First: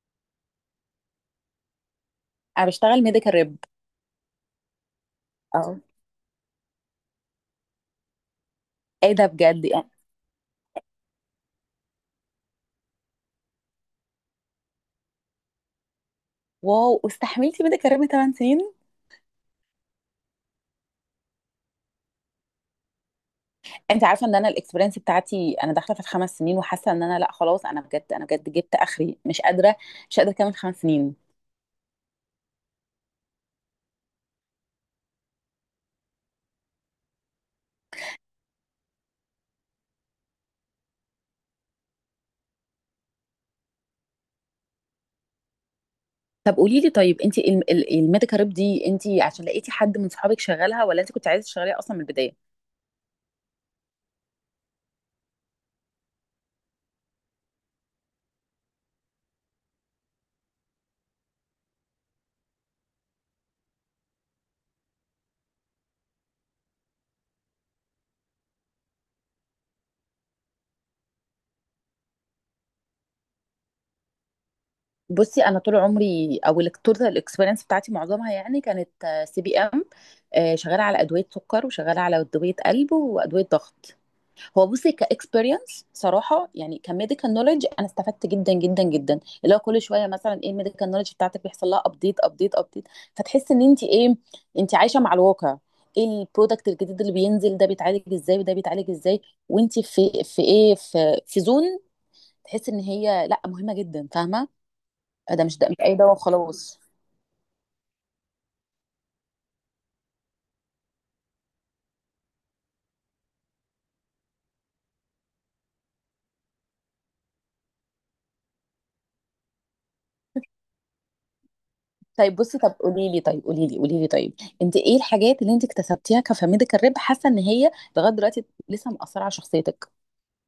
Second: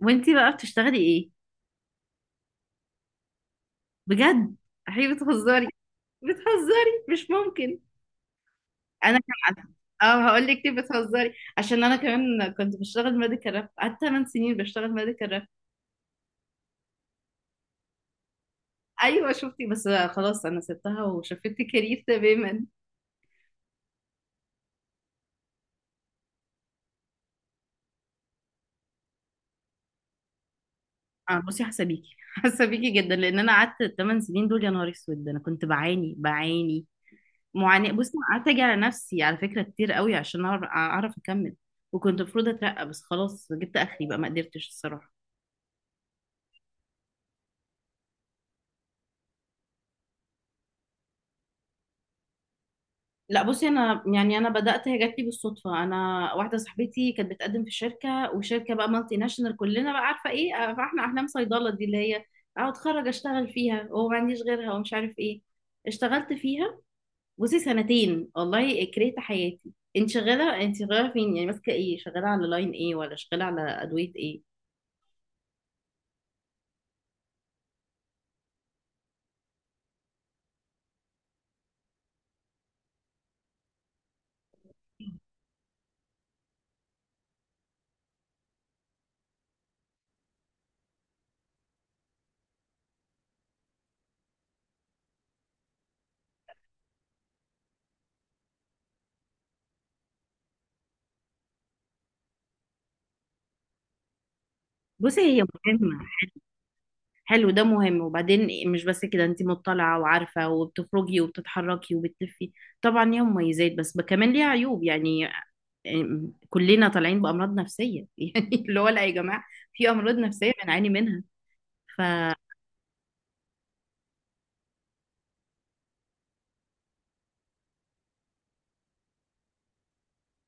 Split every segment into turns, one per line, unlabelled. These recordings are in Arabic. وانتي بقى بتشتغلي ايه؟
انا بشتغل ميديكال ريب.
بجد؟ احي، بتهزري!
اه.
بتهزري، مش ممكن.
ايه
انا
ده بجد
كمان.
يعني؟
اه، هقول لك ليه بتهزري. عشان انا كمان كنت بشتغل ميديكال راب، قعدت 8 سنين بشتغل ميديكال راب.
واو، واستحملتي ميديكال ريب 8 سنين؟
ايوه شفتي؟ بس خلاص، انا سبتها وشفت كارير تماما.
انت عارفه ان انا الاكسبيرينس بتاعتي انا داخله في الخمس سنين، وحاسه ان انا لا، خلاص، انا بجد جبت اخري، مش قادره، مش قادره اكمل 5 سنين.
اه بصي، حسابيكي حسابيكي جدا. لان انا قعدت 8 سنين دول يا نهار اسود، انا كنت بعاني بعاني معاناه. بصي أنا قعدت اجي على نفسي على فكره كتير قوي عشان أعرف اكمل. وكنت المفروض اترقى، بس خلاص جبت اخري بقى، ما قدرتش الصراحه.
طب قولي لي، طيب انت الميديكال ريب دي، انت عشان لقيتي حد من صحابك شغالها ولا انت كنت عايزه تشتغليها اصلا من البدايه؟
لا بصي، انا يعني انا بدات، هي جات لي بالصدفه. انا واحده صاحبتي كانت بتقدم في شركه، وشركه بقى مالتي ناشونال كلنا بقى عارفه ايه، فاحنا احلام صيدله دي اللي هي اقعد اتخرج اشتغل فيها، وما عنديش غيرها ومش عارف ايه. اشتغلت فيها بصي سنتين، والله كرهت حياتي. انت شغاله فين يعني؟ ماسكه ايه؟ شغاله على لاين ايه؟ ولا شغاله على ادويه ايه؟
بصي، انا طول عمري، او التوتال الاكسبيرينس بتاعتي معظمها يعني كانت سي بي ام، شغاله على ادويه سكر، وشغاله على ادويه قلب وادويه ضغط. هو بصي كاكسبيرينس صراحه، يعني كميديكال نولج، انا استفدت جدا جدا جدا، اللي هو كل شويه مثلا ايه الميديكال نولج بتاعتك بيحصل لها ابديت ابديت ابديت. فتحس ان انت، ايه، انت عايشه مع الواقع. ايه البرودكت الجديد اللي بينزل، ده بيتعالج ازاي وده بيتعالج ازاي، وانت في ايه، في زون. تحس ان هي لا، مهمه جدا، فاهمه.
بصي هي
ده مش اي
مهمه.
دواء وخلاص.
حلو، ده مهم. وبعدين مش بس كده، انت مطلعة وعارفة وبتخرجي وبتتحركي وبتلفي. طبعا ليها مميزات، بس كمان ليها عيوب يعني. كلنا طالعين بأمراض نفسية يعني. اللي هو لا يا جماعة، في أمراض نفسية بنعاني منها. ف
طيب بصي، طب قولي لي طيب انت ايه الحاجات اللي انت اكتسبتيها كفاميديكال ريب، حاسه ان هي لغايه دلوقتي لسه مأثره على شخصيتك؟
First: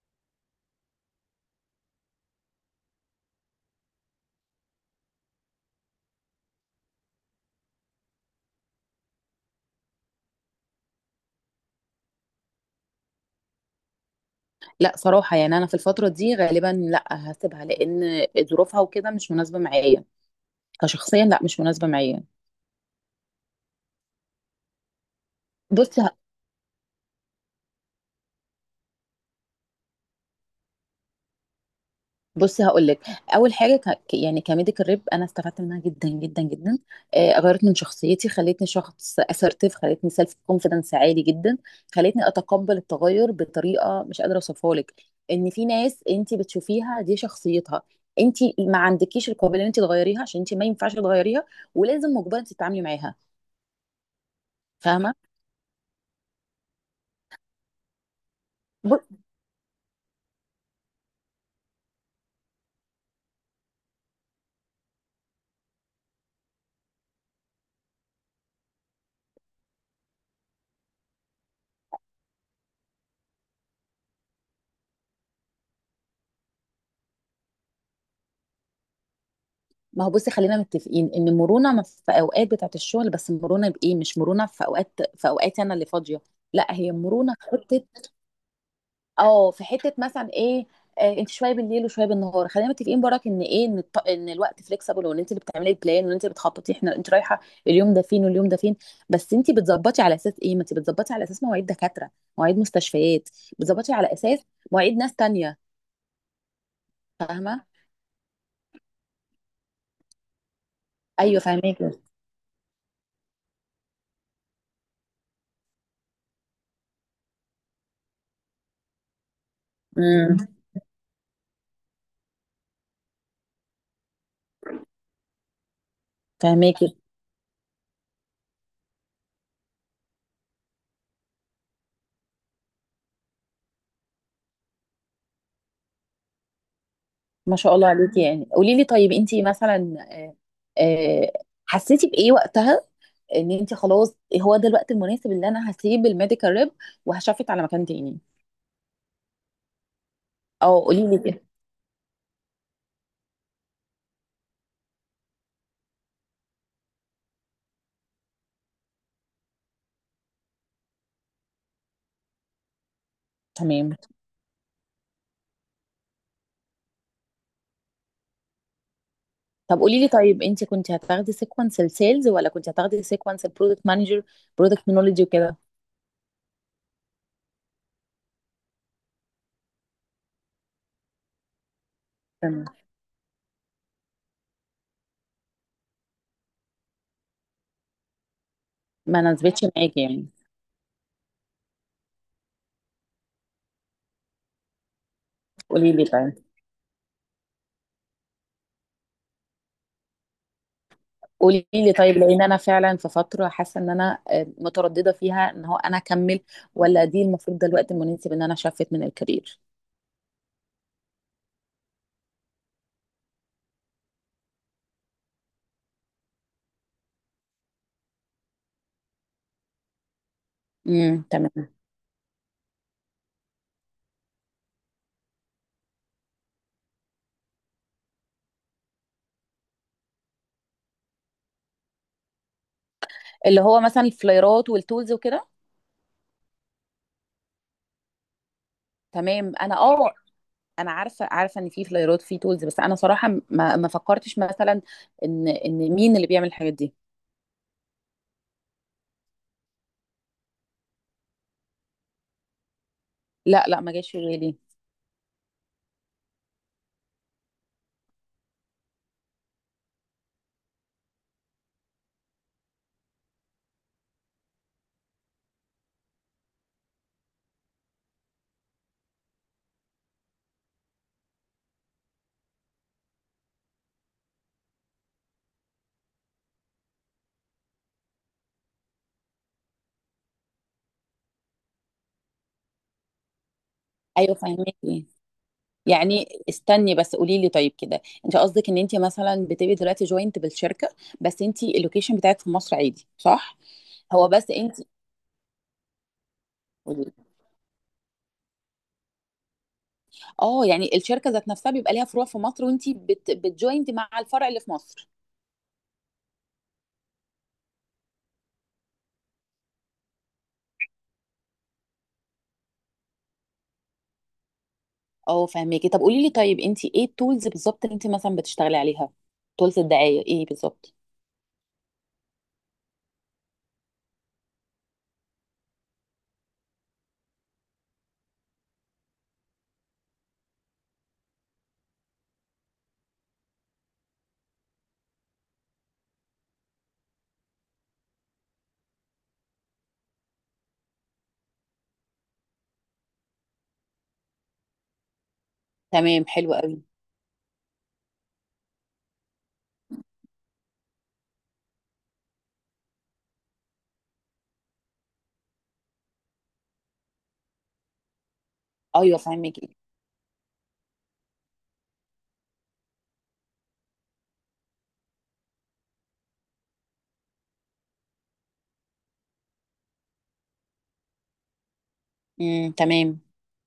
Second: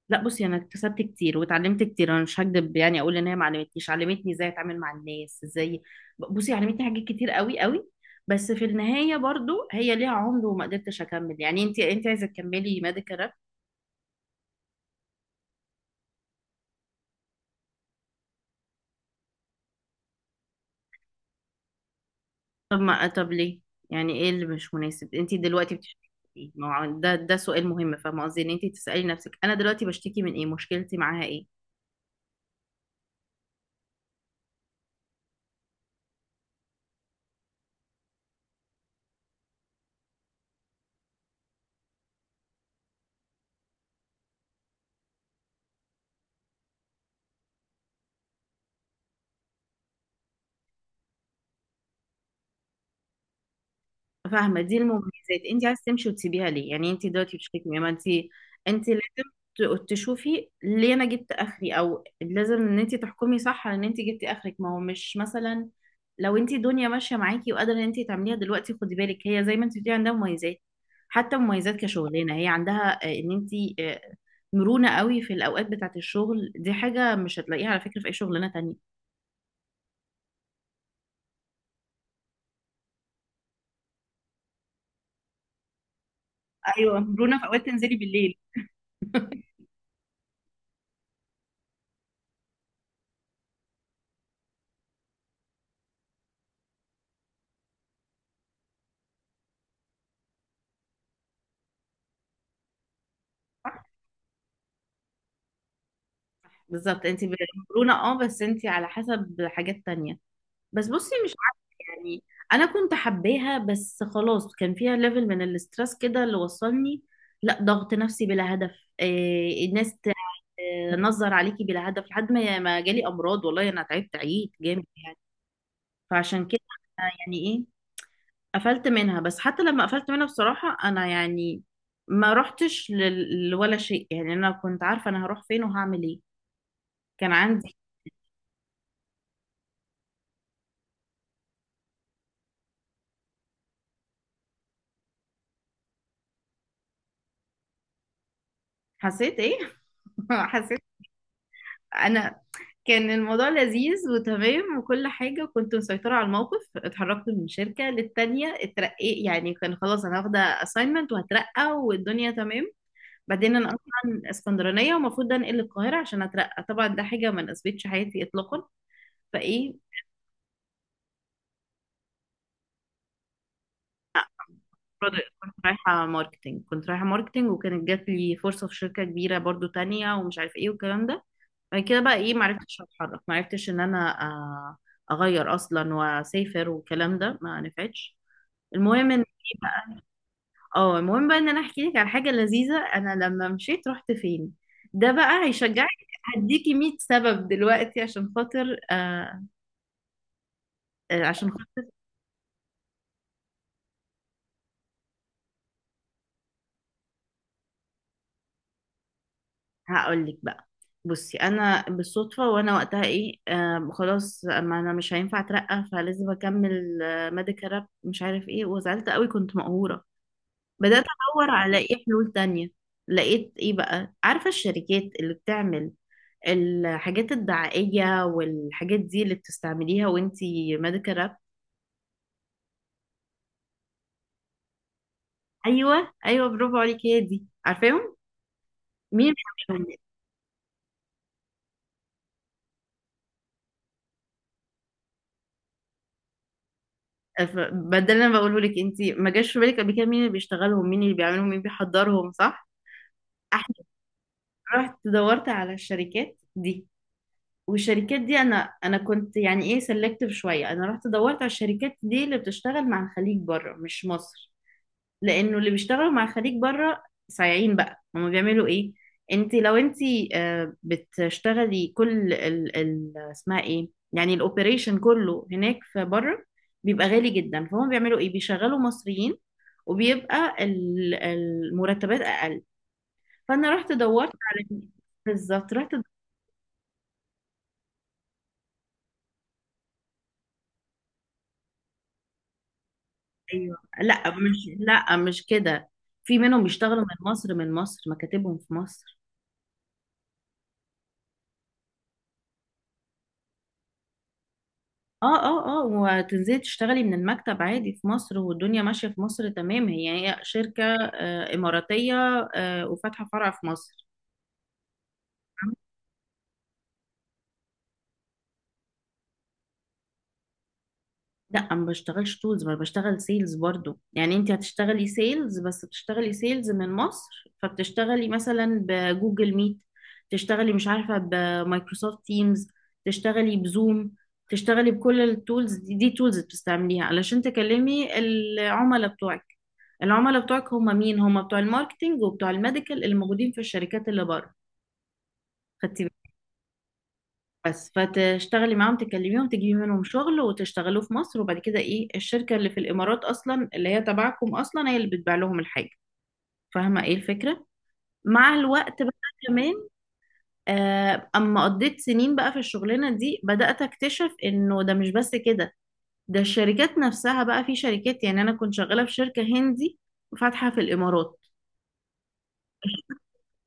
لا بصي، انا اكتسبت كتير واتعلمت كتير. انا مش هكدب يعني اقول ان هي ما علمتنيش، علمتني ازاي اتعامل مع الناس ازاي. بصي علمتني حاجات كتير قوي قوي. بس في النهاية برضو هي ليها عمر، وما قدرتش اكمل. يعني انت عايزة تكملي ميديكال؟
لأ صراحة، يعني أنا في الفترة دي غالبًا لأ، هاسيبها، لإن ظروفها وكده مش مناسبة معايا، كشخصيًا لأ مش مناسبة معايا.
طب ما طب ليه؟ يعني ايه اللي مش مناسب؟ انت دلوقتي
بُصّي
بتشتكي
ه
من ايه؟ ما هو ده سؤال مهم، فاهمه قصدي؟ ان انت تسالي نفسك، انا دلوقتي بشتكي من ايه؟ مشكلتي معاها ايه؟
بُصّي هاقول لك، أول حاجة ك ك يعني كMedical Rep أنا استفدت منها جدًا، جدًا، جدًا، غيّرت من شخصيتي، خلّتني شخص assertive، خلّتني self confidence عالي جدًا، خلّتني أتقبّل التغيُّر بطريقة مش قادرة أوصفها لِك، إن في ناس أنتِ بتشوفيها دي شخصيتها، أنتِ ما عندكيش القابلية إن أنتِ تغيّريها، عشان أنتِ ما ينفعش تغيّريها، ولازم مُجبرة إن أنتِ تتعاملي معاها،
فاهمة؟ دي
فاهمة؟
المميزات، انت عايزة تمشي وتسيبيها ليه؟ يعني انت دلوقتي بتشتكي، ما انت انت
ب
لازم تشوفي ليه انا جبت اخري، او لازم ان انت تحكمي صح على ان انت جبتي اخرك. ما هو مش مثلا لو انت الدنيا ماشية معاكي وقادرة ان انت تعمليها دلوقتي، خدي بالك هي زي ما انت بتقولي عندها مميزات. حتى مميزات كشغلانة هي عندها، ان انت، آه، مرونة قوي في الاوقات بتاعة الشغل. دي حاجة مش هتلاقيها على فكرة في اي شغلانة تانية.
ما هو بصي، خلينا متفقين ان مرونه ما في اوقات بتاعه الشغل، بس مرونه بايه؟ مش مرونه في اوقاتي انا اللي فاضيه. لا، هي
ايوه،
مرونه
مرونة في
في
اوقات،
حته.
تنزلي بالليل.
اه، في حته مثلا ايه؟ انت شويه بالليل وشويه بالنهار، خلينا متفقين براك ان ايه، ان الوقت فليكسبل، وان انت اللي بتعملي البلان، وان انت اللي بتخططي، احنا، انت رايحه اليوم ده فين واليوم ده فين؟ بس انت بتظبطي على اساس ايه؟ ما انت بتظبطي على اساس مواعيد دكاتره، مواعيد مستشفيات، بتظبطي على اساس مواعيد ناس تانية.
بالظبط. انت
فاهمه؟
مقرونه بس انت على حسب حاجات تانية. بس بصي مش
ايوه،
عارفه،
فاهماكي.
يعني انا كنت حباها، بس خلاص كان فيها ليفل من الاسترس كده اللي وصلني. لا ضغط نفسي بلا هدف. إيه الناس
امم
تنظر عليكي بلا هدف، لحد ما جالي امراض. والله انا تعبت عيد جامد يعني. فعشان كده
فاهماكي.
أنا يعني ايه، قفلت منها. بس حتى لما قفلت منها بصراحه انا يعني ما رحتش لولا شيء، يعني انا كنت عارفه انا هروح فين وهعمل ايه، كان
ما شاء
عندي.
الله عليكي. يعني قولي لي طيب انت مثلا، آه، حسيتي بايه وقتها ان انت خلاص هو ده الوقت المناسب اللي انا هسيب الميديكال ريب وهشفت على مكان تاني؟
حسيت ايه؟ حسيت
او قولي لي كده.
انا، كان الموضوع لذيذ وتمام وكل حاجة، وكنت مسيطرة على الموقف. اتحركت من شركة للتانية، اترقيت يعني، كان خلاص انا واخدة assignment وهترقى والدنيا تمام. بعدين انا
تمام.
اصلا اسكندرانية ومفروض انقل القاهرة عشان اترقى، طبعا ده حاجة ما ناسبتش حياتي اطلاقا. فايه
طب قولي لي طيب، انت كنت هتاخدي سيكونس السيلز ولا كنت هتاخدي سيكونس البرودكت مانجر؟ برودكت مانجر
product.
وكده.
كنت رايحة ماركتينج، وكانت جات لي فرصة في شركة كبيرة برضو تانية، ومش عارف ايه والكلام ده. بعد كده بقى ايه،
تمام.
معرفتش اتحرك، معرفتش ان انا اغير اصلا واسافر والكلام ده، ما نفعتش. المهم ان
ما
إيه
ناسبتش
بقى،
معاكي يعني.
اه المهم بقى ان انا احكي لك على حاجه لذيذه، انا لما مشيت رحت فين. ده بقى هيشجعك.
قولي لي طيب
هديكي 100 سبب دلوقتي عشان خاطر عشان
قولي
خاطر.
لي طيب لان انا فعلا في فتره حاسه ان انا متردده فيها، ان هو انا اكمل ولا دي المفروض ده الوقت المناسب ان انا شفت من الكارير.
هقول لك بقى. بصي انا بالصدفه، وانا وقتها ايه خلاص، ما انا مش هينفع اترقى، فلازم اكمل ميديكال راب مش عارف ايه، وزعلت قوي، كنت مقهوره. بدأت أدور
تمام.
على إيه حلول تانية. لقيت إيه بقى، عارفة الشركات اللي بتعمل الحاجات الدعائية والحاجات دي اللي بتستعمليها وانتي ميديكال راب؟
اللي هو مثلا الفلايرات والتولز وكده.
أيوة أيوة، برافو عليكي، هي دي. عارفاهم مين
تمام، انا،
بيعملهم؟
اه، انا عارفه، عارفه ان في فلايرات، في تولز، بس انا صراحه ما فكرتش مثلا ان مين اللي بيعمل الحاجات دي.
ف- بدل ما بقوله لك، انتي ما جاش في بالك قبل كده مين اللي بيشتغلهم، مين اللي بيعملهم، مين بيحضرهم؟ صح؟
لا
احنا
لا، ما جاش في بالي.
رحت دورت على الشركات دي. والشركات دي انا كنت يعني ايه سلكتيف شويه. انا رحت دورت على الشركات دي اللي بتشتغل مع الخليج بره مش مصر، لانه اللي بيشتغلوا مع خريج بره صايعين بقى. هما بيعملوا ايه؟ انت لو انت، بتشتغلي كل ال اسمها ايه يعني، الاوبريشن كله هناك في بره، بيبقى غالي جدا. فهم بيعملوا ايه، بيشغلوا مصريين، وبيبقى المرتبات اقل. فانا رحت دورت
ايوه،
على،
فهمتني،
بالظبط. رحت
يعني استني بس، قولي لي طيب كده، انت قصدك ان انت مثلا بتبقي دلوقتي جوينت بالشركه بس انت اللوكيشن بتاعك في مصر عادي، صح؟
ايوه.
هو بس انت،
لا مش كده. في منهم بيشتغلوا من مصر. من مصر مكاتبهم في مصر.
اه، يعني الشركه ذات نفسها بيبقى ليها فروع في مصر وانت بتجوينت مع الفرع اللي في مصر.
اه اه اه، وتنزلي تشتغلي من المكتب عادي في مصر والدنيا ماشية في مصر تمام. هي شركة إماراتية وفاتحة فرع في مصر.
اه، فهميكي. طب قولي لي طيب، انت ايه التولز بالظبط اللي انت مثلا بتشتغلي عليها؟ تولز الدعاية ايه بالظبط؟
لا ما بشتغلش تولز، ما بشتغل سيلز برضو. يعني انت هتشتغلي سيلز، بس بتشتغلي سيلز من مصر. فبتشتغلي مثلا بجوجل ميت، تشتغلي مش عارفة بمايكروسوفت تيمز، تشتغلي بزوم، تشتغلي بكل التولز دي, دي تولز بتستعمليها علشان تكلمي العملاء بتوعك. العملاء بتوعك هم مين؟ هم بتوع الماركتينج وبتوع الميديكال اللي موجودين في الشركات اللي بره. خدتي
تمام،
بالك؟
حلو قوي.
بس فتشتغلي معاهم، تكلميهم، تجيبي منهم شغل، وتشتغلوه في مصر. وبعد كده ايه، الشركة اللي في الامارات اصلا اللي هي تبعكم اصلا، هي اللي بتبيع لهم الحاجة. فاهمة ايه الفكرة؟ مع الوقت بقى
ايوه،
كمان،
فهميكي.
اما قضيت سنين بقى في الشغلانة دي، بدأت اكتشف انه ده مش بس كده. ده الشركات نفسها بقى، في شركات، يعني انا كنت شغالة في شركة هندي فاتحة في الامارات.
تمام.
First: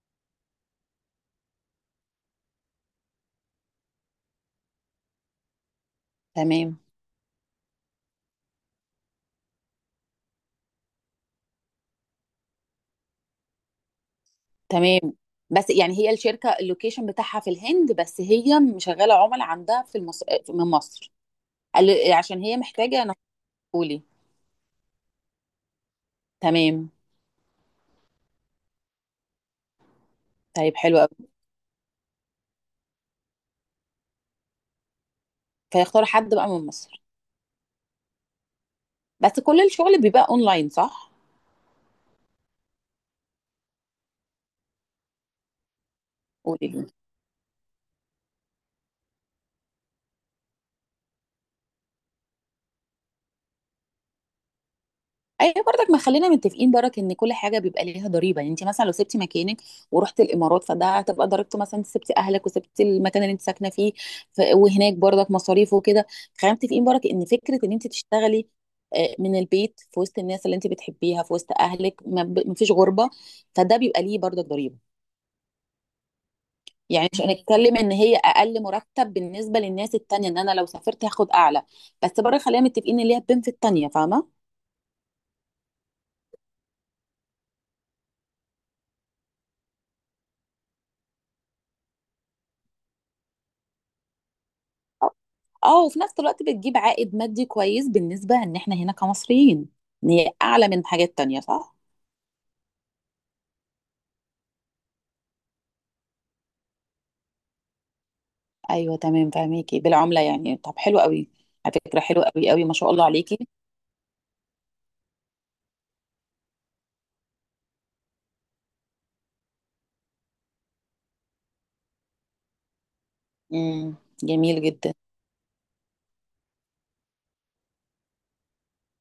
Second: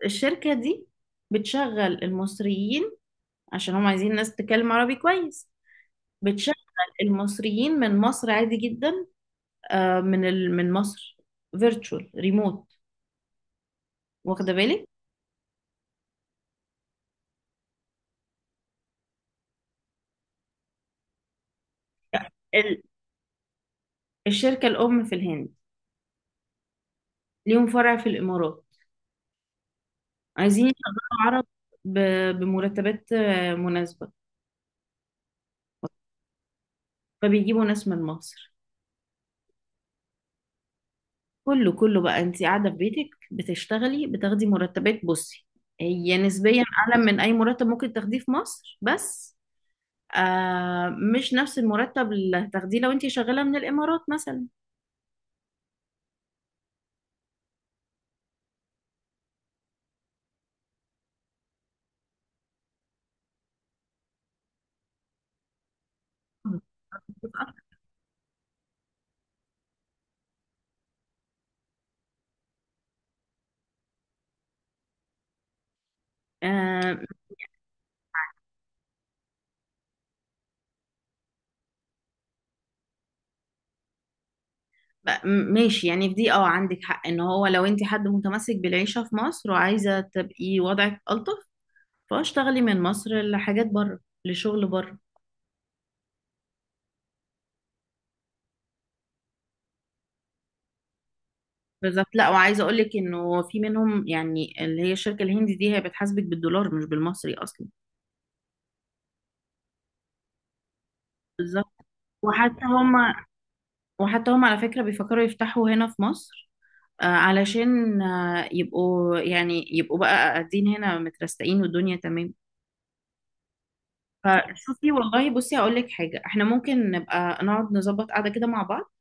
الشركة دي بتشغل المصريين، عشان هم عايزين ناس تتكلم عربي كويس. بتشغل
تمام
المصريين من مصر عادي جدا، من من مصر، فيرتشوال ريموت. واخدة بالك؟
تمام. بس يعني هي الشركة اللوكيشن بتاعها في الهند، بس هي مشغلة عملاء عندها من مصر، عشان هي
ال...
محتاجة انا. قولي.
الشركة الأم في الهند،
تمام،
ليهم فرع في الإمارات، عايزين
طيب حلو قوي.
يشغلوا عرب ب... بمرتبات مناسبة.
فيختاروا حد بقى من مصر.
فبيجيبوا ناس من مصر.
بس كل الشغل بيبقى اونلاين، صح؟
كله كله بقى، انت قاعدة في بيتك بتشتغلي، بتاخدي مرتبات. بصي هي نسبيا
قولي لي.
أعلى من أي مرتب ممكن تاخديه في مصر، بس مش نفس المرتب اللي هتاخديه لو انت شغاله من الامارات مثلا.
ايوه، برضك ما خلينا متفقين برك ان كل حاجه بيبقى ليها ضريبه، يعني انت مثلا لو سبتي مكانك ورحت الامارات فده هتبقى ضريبته، مثلا انت سبتي اهلك وسبتي المكان اللي انت ساكنه فيه، وهناك برضك مصاريف وكده. خلينا متفقين برك ان فكره ان انت تشتغلي من البيت في وسط الناس اللي انت بتحبيها، في وسط اهلك، ما فيش غربه، فده بيبقى ليه برضك ضريبه.
آه
يعني مش هنتكلم ان هي اقل مرتب بالنسبه للناس التانيه، ان انا لو سافرت هاخد اعلى، بس برضه خلينا متفقين ان ليها بنفيت تانيه، فاهمه.
ماشي. يعني في دي عندك حق. ان هو لو انت حد متمسك بالعيشه في مصر، وعايزه تبقي وضعك الطف، فاشتغلي من مصر لحاجات بره، لشغل بره.
اه، وفي نفس الوقت بتجيب عائد مادي كويس بالنسبة ان احنا هنا كمصريين، ان هي اعلى من حاجات تانية، صح؟
بالظبط. لا، وعايزه اقول لك انه في منهم، يعني اللي هي الشركه الهندي دي، هي بتحاسبك بالدولار مش بالمصري اصلا.
ايوه، تمام، فاهميكي، بالعملة يعني. طب حلو قوي.
بالظبط.
على فكرة حلو قوي قوي،
وحتى
ما شاء
هم
الله عليكي.
وحتى هم على فكره بيفكروا يفتحوا هنا في مصر، علشان يبقوا بقى قاعدين هنا مترستقين والدنيا تمام.
امم جميل
فشوفي
جدا.
والله، بصي هقول لك حاجه، احنا ممكن نبقى نقعد نظبط قعده كده مع بعض،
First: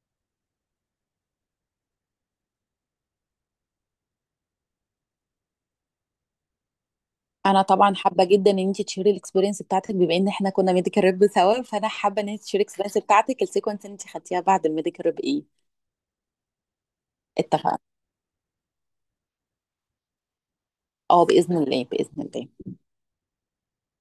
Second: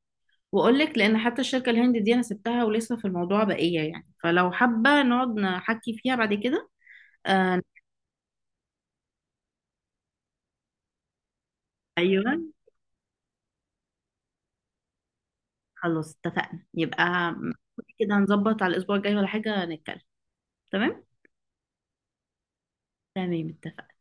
واقول لك. لان حتى الشركه الهند دي انا سبتها، ولسه في الموضوع بقيه يعني، فلو حابه نقعد نحكي فيها بعد كده. آه
انا طبعا حابة جدا ان انت تشيري الاكسبيرينس بتاعتك، بما ان احنا كنا ميديكال ريب سوا، فانا حابة ان
ايوه.
انت تشيري الاكسبيرينس بتاعتك، السيكونس اللي انت خدتيها بعد الميديكال ريب ايه؟
خلاص، اتفقنا يبقى
اتفقنا.
كده. هنظبط على الاسبوع الجاي ولا حاجه نتكلم. تمام
اه، باذن الله باذن الله.
تمام.